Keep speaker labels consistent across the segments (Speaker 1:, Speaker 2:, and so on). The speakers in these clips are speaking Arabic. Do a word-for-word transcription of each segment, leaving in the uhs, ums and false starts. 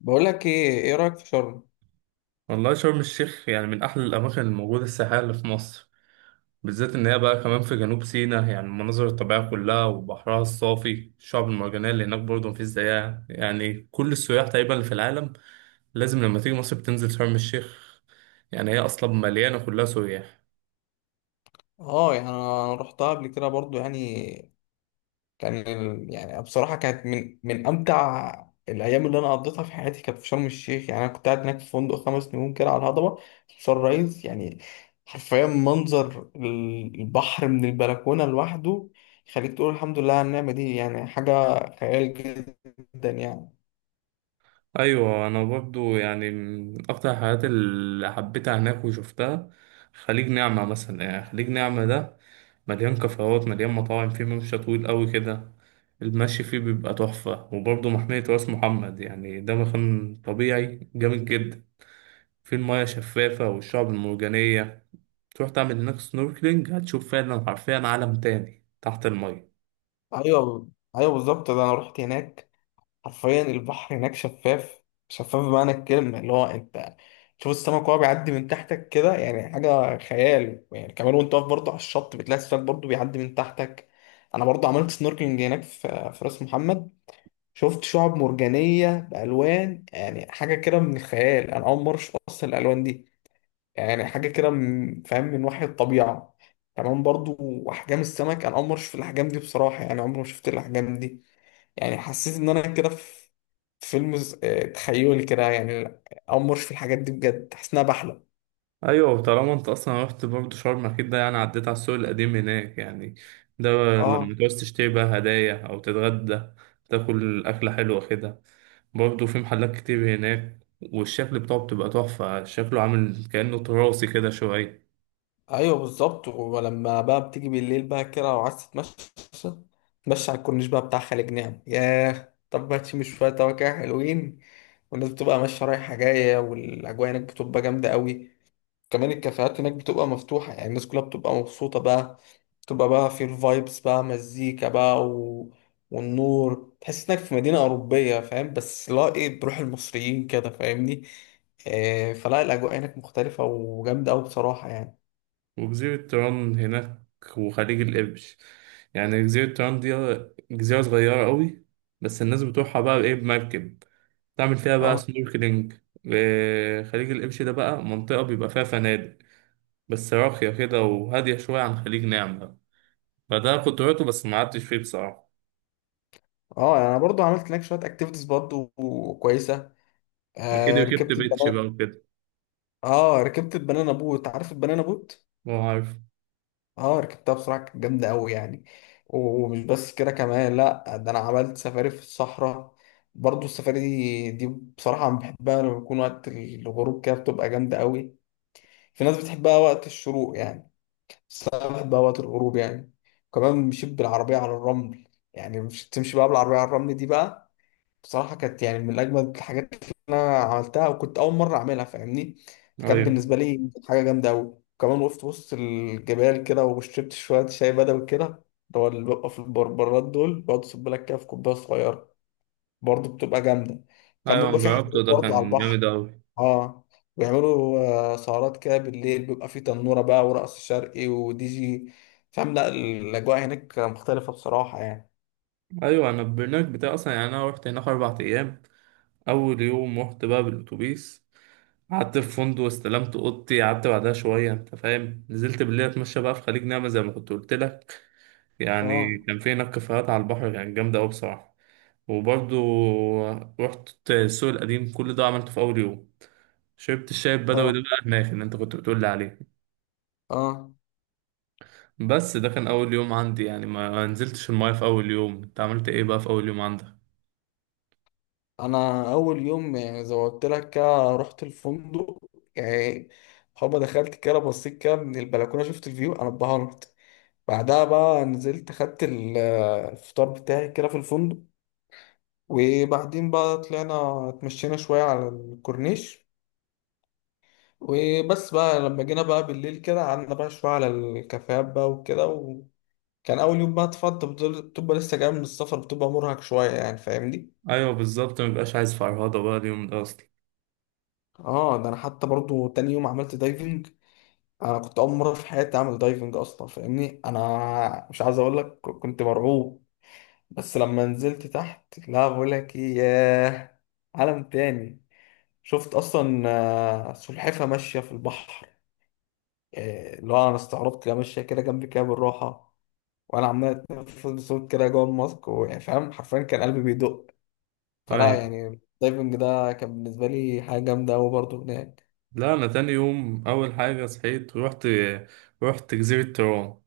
Speaker 1: بقول لك ايه ايه رايك في شرم؟
Speaker 2: والله شرم الشيخ يعني من أحلى الأماكن الموجودة السياحية اللي في مصر، بالذات إن هي بقى كمان في جنوب سيناء. يعني المناظر الطبيعية كلها وبحرها الصافي الشعب المرجانية اللي هناك برضه مفيش زيها، يعني كل السياح تقريبا اللي في العالم لازم لما تيجي مصر بتنزل شرم الشيخ. يعني هي أصلا مليانة كلها سياح.
Speaker 1: اه، يعني انا رحتها قبل كده برضو يعني. كان ال- يعني بصراحه كانت من من امتع الايام اللي انا قضيتها في حياتي، كانت في شرم الشيخ. يعني انا كنت قاعد هناك في فندق خمس نجوم كده على الهضبه، سان رايز يعني. حرفيا منظر ال- البحر من البلكونه لوحده يخليك تقول الحمد لله على النعمه دي، يعني حاجه خيال جدا يعني.
Speaker 2: ايوه انا برضو يعني من اكتر الحاجات اللي حبيتها هناك وشفتها خليج نعمة مثلا. يعني خليج نعمة ده مليان كافيهات مليان مطاعم، فيه ممشى طويل قوي كده المشي فيه بيبقى تحفة. وبرضو محمية راس محمد، يعني ده مكان طبيعي جامد جدا، فيه المياه شفافة والشعب المرجانية. تروح تعمل هناك سنوركلينج هتشوف فعلا حرفيا عالم تاني تحت المية.
Speaker 1: ايوه، ايوه، بالظبط، ده انا رحت هناك. حرفيا البحر هناك شفاف، شفاف بمعنى الكلمة، اللي هو انت تشوف السمك وهو بيعدي من تحتك كده، يعني حاجة خيال يعني. كمان وانت واقف برضه على الشط بتلاقي السمك برضه بيعدي من تحتك. انا برضه عملت سنوركلينج هناك في في راس محمد، شفت شعب مرجانية بألوان، يعني حاجة كده من الخيال. انا اول مرة اشوف اصلا الألوان دي، يعني حاجة كده من- فاهم، من وحي الطبيعة كمان برضه. احجام السمك، انا اول مرة اشوف الاحجام دي بصراحة، يعني عمري ما شفت الاحجام دي. يعني حسيت ان انا كده في في فيلم ز- آه، تخيلي كده يعني. امرش في الحاجات دي بجد، حاسس انها بحلم.
Speaker 2: ايوه طالما انت اصلا رحت برضه شرم اكيد ده يعني عديت على السوق القديم هناك. يعني ده لما
Speaker 1: اه.
Speaker 2: تعوز تشتري بقى هدايا او تتغدى تاكل اكله حلوه كده، برضه في محلات كتير هناك، والشكل بتاعه بتبقى تحفه شكله عامل كانه تراثي كده شويه.
Speaker 1: ايوه بالظبط، ولما بقى بتيجي بالليل بقى كده وعايز تتمشى، تمشي على الكورنيش بقى بتاع خالد، نعم، ياه، طب ما تشم شويه هوا كده حلوين. والناس بتبقى ماشيه رايحه جايه، والاجواء هناك بتبقى جامده قوي. كمان الكافيهات هناك بتبقى مفتوحة، يعني الناس كلها بتبقى مبسوطة بقى، بتبقى بقى في الفايبس بقى، مزيكا بقى، و... والنور، تحس انك في مدينة أوروبية، فاهم؟ بس لا، ايه، بروح المصريين كده، فاهمني؟ آه، فلا الأجواء هناك مختلفة وجامدة أوي بصراحة يعني.
Speaker 2: وجزيره طيران هناك وخليج القرش. يعني جزيره طيران دي جزيره صغيره قوي، بس الناس بتروحها بقى بايه بمركب تعمل فيها بقى
Speaker 1: اه.
Speaker 2: سنوركلينج. آه، خليج القرش ده بقى منطقه بيبقى فيها فنادق بس راقية كده وهادية شوية عن خليج نعمة، فده كنت روحته بس ما قعدتش فيه بصراحة.
Speaker 1: اه، يعني انا برضو عملت هناك شويه اكتيفيتيز برضو كويسه.
Speaker 2: أكيد
Speaker 1: آه،
Speaker 2: ركبت
Speaker 1: ركبت
Speaker 2: بيتش بقى
Speaker 1: البنانا.
Speaker 2: وكده.
Speaker 1: اه، ركبت البنانا بوت، عارف البنانا بوت؟
Speaker 2: هو عارف.
Speaker 1: اه ركبتها بصراحة كانت جامدة أوي يعني. ومش بس كده كمان، لأ، ده أنا عملت سفاري في الصحراء برضو. السفاري دي, دي بصراحة أنا بحبها لما بيكون وقت الغروب كده، بتبقى جامدة أوي. في ناس بتحبها وقت الشروق يعني، بس أنا بحبها وقت الغروب يعني. وكمان مشيت بالعربية على الرمل، يعني مش تمشي بقى بالعربية على الرمل دي بقى، بصراحة كانت يعني من أجمد الحاجات اللي أنا عملتها، وكنت أول مرة أعملها فاهمني، فكانت
Speaker 2: أيوة.
Speaker 1: بالنسبة لي حاجة جامدة أوي. وكمان وقفت وسط الجبال كده وشربت شوية شاي بدوي كده، اللي هو اللي بيبقى في البربرات دول، بقعد أصب لك كده في كوباية صغيرة، برضه بتبقى جامدة. كان
Speaker 2: أيوة أنا
Speaker 1: بيبقى في
Speaker 2: جربته
Speaker 1: حفلات
Speaker 2: ده
Speaker 1: برضه على
Speaker 2: كان
Speaker 1: البحر.
Speaker 2: جامد أوي.
Speaker 1: أه بيعملوا آه، سهرات كده بالليل، بيبقى في تنورة بقى ورقص شرقي ودي جي، فاهم؟ لا الأجواء هناك مختلفة بصراحة يعني.
Speaker 2: أيوة أنا البرنامج بتاعي أصلا، يعني أنا روحت هناك أربع أيام. أول يوم رحت بقى بالأتوبيس، قعدت في فندق استلمت أوضتي، قعدت بعدها شوية أنت فاهم، نزلت بالليل أتمشى بقى في خليج نعمة زي ما كنت قلت لك.
Speaker 1: أه.
Speaker 2: يعني كان في هناك كافيهات على البحر كانت جامدة أوي بصراحة. وبرضه رحت السوق القديم، كل ده عملته في أول يوم. شربت الشاي البدوي
Speaker 1: أه.
Speaker 2: ده بقى هناك اللي انت كنت بتقول لي عليه.
Speaker 1: أه.
Speaker 2: بس ده كان اول يوم عندي، يعني ما ما نزلتش المايه في اول يوم. انت عملت ايه بقى في اول يوم عندك؟
Speaker 1: انا اول يوم يعني زي ما قلت لك كده رحت الفندق يعني. هما دخلت كده بصيت كده من البلكونه، شفت الفيو، انا اتبهرت. بعدها بقى نزلت خدت ال- الفطار بتاعي كده في الفندق. وبعدين بقى طلعنا اتمشينا شويه على الكورنيش. وبس بقى لما جينا بقى بالليل كده قعدنا بقى شويه على الكافيهات بقى وكده. وكان اول يوم بقى اتفضل، بتبقى بتبقى لسه جاي من السفر، بتبقى مرهق شويه يعني فاهمني.
Speaker 2: ايوه بالظبط ما بيبقاش عايز فرهضه بقى اليوم ده اصلا.
Speaker 1: اه، ده انا حتى برضو تاني يوم عملت دايفنج. انا كنت اول مره في حياتي اعمل دايفنج اصلا، فاهمني؟ انا مش عايز اقول لك كنت مرعوب. بس لما نزلت تحت، لا بقول لك ايه، ياه، عالم تاني. شفت اصلا آه، سلحفه ماشيه في البحر، آه، اللي هو انا استغربت لها، ماشيه كده جنبي كده بالراحه، وانا عمال اتنفس بصوت كده جوه الماسك، ويعني فاهم حرفيا كان قلبي بيدق. فلا
Speaker 2: ايوه
Speaker 1: يعني الدايفنج ده كان بالنسبه لي حاجه جامده قوي برضه هناك.
Speaker 2: لا انا تاني يوم اول حاجه صحيت ورحت، رحت جزيره ترون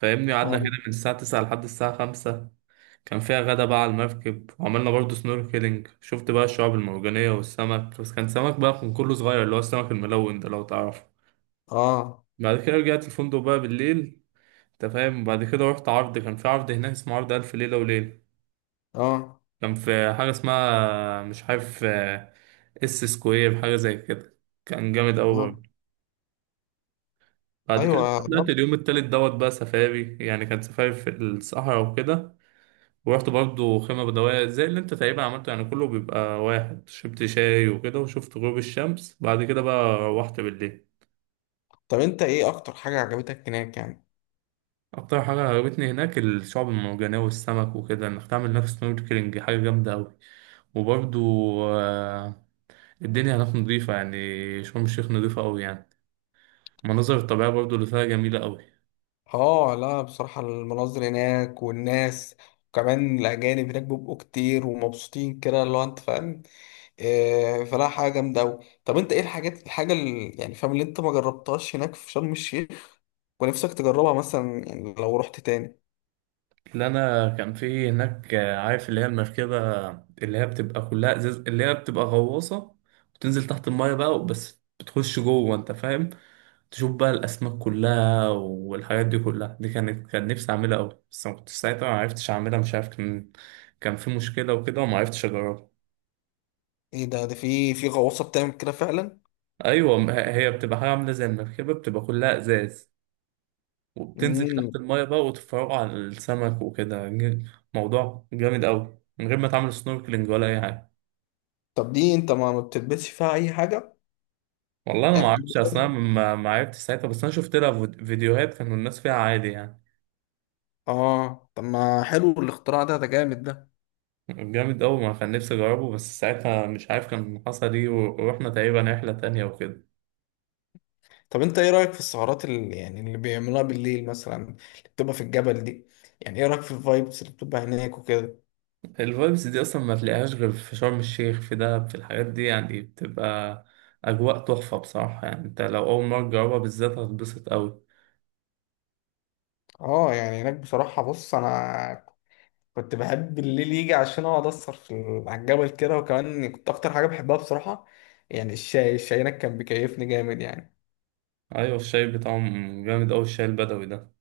Speaker 2: فاهمني، قعدنا كده
Speaker 1: اه.
Speaker 2: من الساعه تسعة لحد الساعه خمسة. كان فيها غدا بقى على المركب وعملنا برضه سنوركلينج، شفت بقى الشعاب المرجانيه والسمك، بس كان سمك بقى كان كله صغير اللي هو السمك الملون ده لو تعرفه.
Speaker 1: اه.
Speaker 2: بعد كده رجعت الفندق بقى بالليل انت فاهم. بعد كده رحت عرض، كان في عرض هناك اسمه عرض ألف ليلة وليلة.
Speaker 1: اه.
Speaker 2: كان في حاجة اسمها مش عارف آه، اس سكوير حاجة زي كده، كان جامد أوي
Speaker 1: اه.
Speaker 2: برضه. بعد كده
Speaker 1: ايوه.
Speaker 2: طلعت اليوم التالت دوت بقى سفاري، يعني كان سفاري في الصحراء وكده. ورحت برضه خيمة بدوية زي اللي انت تقريبا عملته، يعني كله بيبقى واحد، شربت شاي وكده وشفت غروب الشمس، بعد كده بقى روحت بالليل.
Speaker 1: طب انت ايه اكتر حاجة عجبتك هناك يعني؟
Speaker 2: اكتر حاجه عجبتني هناك الشعب المرجانيه والسمك وكده، انك تعمل نفس سنوركلينج حاجه جامده قوي. وبرضو آه، الدنيا هناك نظيفه، يعني شرم الشيخ نظيفه قوي يعني. المناظر الطبيعيه برضو اللي فيها جميله قوي.
Speaker 1: اه لا بصراحة المناظر هناك والناس، وكمان الاجانب هناك بيبقوا كتير ومبسوطين كده، اللي هو انت فاهم، إيه، فلا حاجة جامدة اوي. طب انت ايه الحاجات الحاجة اللي يعني فاهم، اللي انت ما جربتهاش هناك في شرم الشيخ ونفسك تجربها مثلا، يعني لو رحت تاني؟
Speaker 2: اللي انا كان في هناك آه، عارف اللي هي المركبه اللي هي بتبقى كلها ازاز اللي هي بتبقى غواصه، وتنزل تحت المايه بقى بس بتخش جوه انت فاهم، تشوف بقى الاسماك كلها والحاجات دي كلها. دي كانت كان نفسي اعملها قوي، بس ما كنتش ساعتها ما عرفتش اعملها، مش عارف كان كان في مشكله وكده وما عرفتش اجربها.
Speaker 1: ايه ده ده في في غواصة بتعمل كده فعلا؟
Speaker 2: ايوه ما هي هي بتبقى حاجه عامله زي المركبه بتبقى كلها ازاز، وبتنزل تحت
Speaker 1: امم.
Speaker 2: المايه بقى وتتفرجوا على السمك وكده ج- موضوع جامد قوي من غير ما تعمل سنوركلينج ولا اي حاجه.
Speaker 1: طب دي انت ما ما بتلبسش فيها اي حاجة؟
Speaker 2: والله انا ما
Speaker 1: يعني
Speaker 2: اعرفش اصلا،
Speaker 1: بتلبس-
Speaker 2: ما ما عرفتش ساعتها، بس انا شفت لها فيد- فيديوهات كانوا الناس فيها عادي يعني.
Speaker 1: اه، طب ما حلو الاختراع ده، ده جامد ده.
Speaker 2: جامد قوي ما كان نفسي اجربه، بس ساعتها مش عارف كان حصل ايه و- ورحنا تقريبا رحله تانية وكده.
Speaker 1: طب انت ايه رأيك في السهرات اللي يعني اللي بيعملوها بالليل مثلا، اللي بتبقى في الجبل دي؟ يعني ايه رأيك في الفايبس اللي بتبقى هناك وكده؟
Speaker 2: الفايبس دي اصلا ما تلاقيهاش غير في شرم الشيخ في دهب، في الحاجات دي يعني بتبقى اجواء تحفه بصراحه، يعني انت لو اول مره تجربها بالذات هتتبسط قوي.
Speaker 1: اه يعني هناك بصراحة بص انا كنت بحب الليل يجي عشان اقعد اسهر في ال- على الجبل كده. وكمان كنت اكتر حاجة بحبها بصراحة يعني الشاي الشاي هناك كان بيكيفني جامد يعني.
Speaker 2: ايوه الشاي بتاعهم جامد قوي الشاي البدوي ده.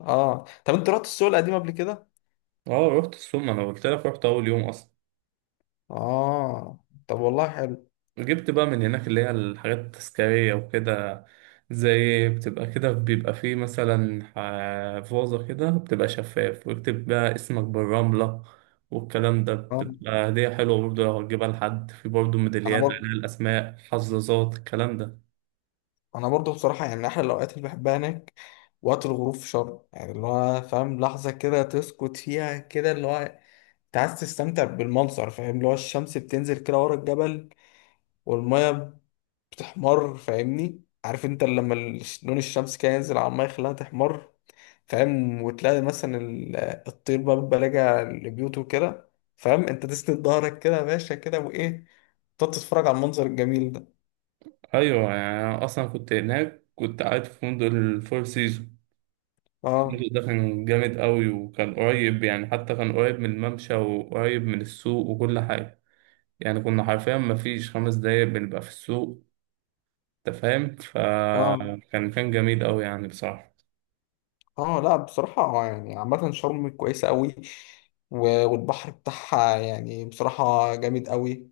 Speaker 1: اه، طب انت رحت السوق القديم قبل كده؟
Speaker 2: اه رحت السوق، ما انا قلت لك رحت اول يوم اصلا.
Speaker 1: اه، طب والله حلو.
Speaker 2: جبت بقى من هناك اللي هي الحاجات التذكارية وكده، زي بتبقى كده بيبقى فيه مثلا ح- فوزة كده بتبقى شفاف ويكتب بقى اسمك بالرملة والكلام ده،
Speaker 1: اه،
Speaker 2: بتبقى هدية حلوة برضه لو هتجيبها لحد. في برضه
Speaker 1: انا
Speaker 2: ميداليات
Speaker 1: برضه،
Speaker 2: عليها الأسماء حظاظات الكلام ده.
Speaker 1: انا برضه بصراحة يعني من احلى الاوقات اللي بحبها هناك وقت الغروب في شرم. يعني اللي هو فاهم لحظة كده تسكت فيها كده، اللي هو انت عايز تستمتع بالمنظر، فاهم؟ اللي هو الشمس بتنزل كده ورا الجبل، والمية بتحمر، فاهمني؟ عارف انت لما ال- لون الشمس كده ينزل على المية يخليها تحمر، فاهم؟ وتلاقي مثلا ال- الطير بقى بيبقى راجع لبيوته كده، فاهم؟ انت تسند ظهرك كده يا باشا كده، وايه، تقعد تتفرج على المنظر الجميل ده.
Speaker 2: أيوة يعني أنا أصلا كنت هناك كنت قاعد في فندق الفور سيزون. الفندق
Speaker 1: اه.
Speaker 2: ده كان جامد قوي، وكان قريب، يعني حتى كان قريب من الممشى وقريب من السوق وكل حاجة، يعني كنا حرفيا مفيش خمس دقايق بنبقى في السوق انت فاهم.
Speaker 1: اه.
Speaker 2: فكان كان جميل قوي يعني بصراحة.
Speaker 1: اه لا بصراحة يعني عامة شرم كويسة قوي. و- والبحر بتاعها يعني بصراحة جامد قوي.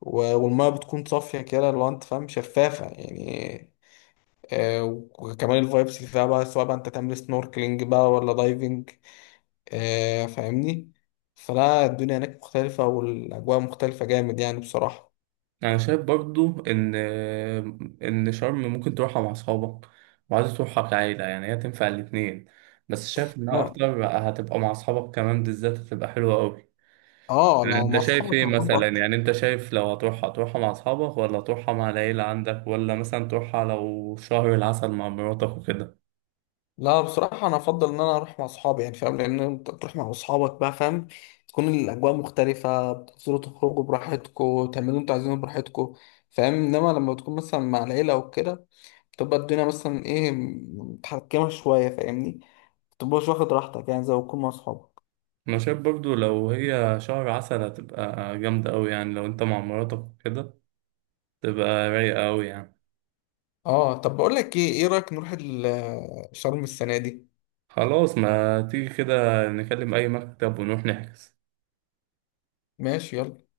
Speaker 1: و- والمية بتكون صافية كده لو انت فاهم، شفافة يعني. آه، وكمان الفايبس اللي فيها بقى، سواء بقى انت تعمل سنوركلينج بقى ولا دايفنج، آه، فاهمني؟ فلا الدنيا هناك مختلفة والأجواء مختلفة جامد يعني بصراحة.
Speaker 2: انا شايف برضو ان ان شرم ممكن تروحها مع اصحابك، وعايز تروحها كعيلة، يعني هي تنفع الاتنين، بس شايف انها
Speaker 1: لا.
Speaker 2: اكتر هتبقى مع اصحابك، كمان بالذات هتبقى حلوة قوي.
Speaker 1: اه لو
Speaker 2: انت
Speaker 1: مع
Speaker 2: شايف
Speaker 1: أصحابك
Speaker 2: ايه
Speaker 1: هتبقى
Speaker 2: مثلا؟
Speaker 1: أكتر.
Speaker 2: يعني انت شايف لو هتروحها تروحها مع اصحابك، ولا تروحها مع العيلة عندك، ولا مثلا تروحها لو شهر العسل مع مراتك وكده؟
Speaker 1: لا بصراحة أنا أفضل إن أنا أروح مع أصحابي، يعني فاهم؟ لأن أنت تروح مع أصحابك بقى فاهم، تكون الأجواء مختلفة، بتنزلوا تخرجوا براحتكوا، تعملوا أنتوا عايزينه براحتكوا. فاهم؟ إنما لما تكون مثلا مع العيلة وكده بتبقى الدنيا مثلا، إيه، متحكمة شوية فاهمني، متبقاش واخد راحتك يعني زي ما تكون مع أصحابك.
Speaker 2: انا شايف برضو لو هي شهر عسل هتبقى جامدة أوي، يعني لو أنت مع مراتك كده تبقى رايقة أوي يعني.
Speaker 1: أه، طب بقول لك إيه إيه رأيك نروح ال- شرم السنة دي؟
Speaker 2: خلاص ما تيجي كده، نكلم أي مكتب ونروح نحجز.
Speaker 1: ماشي، يلا.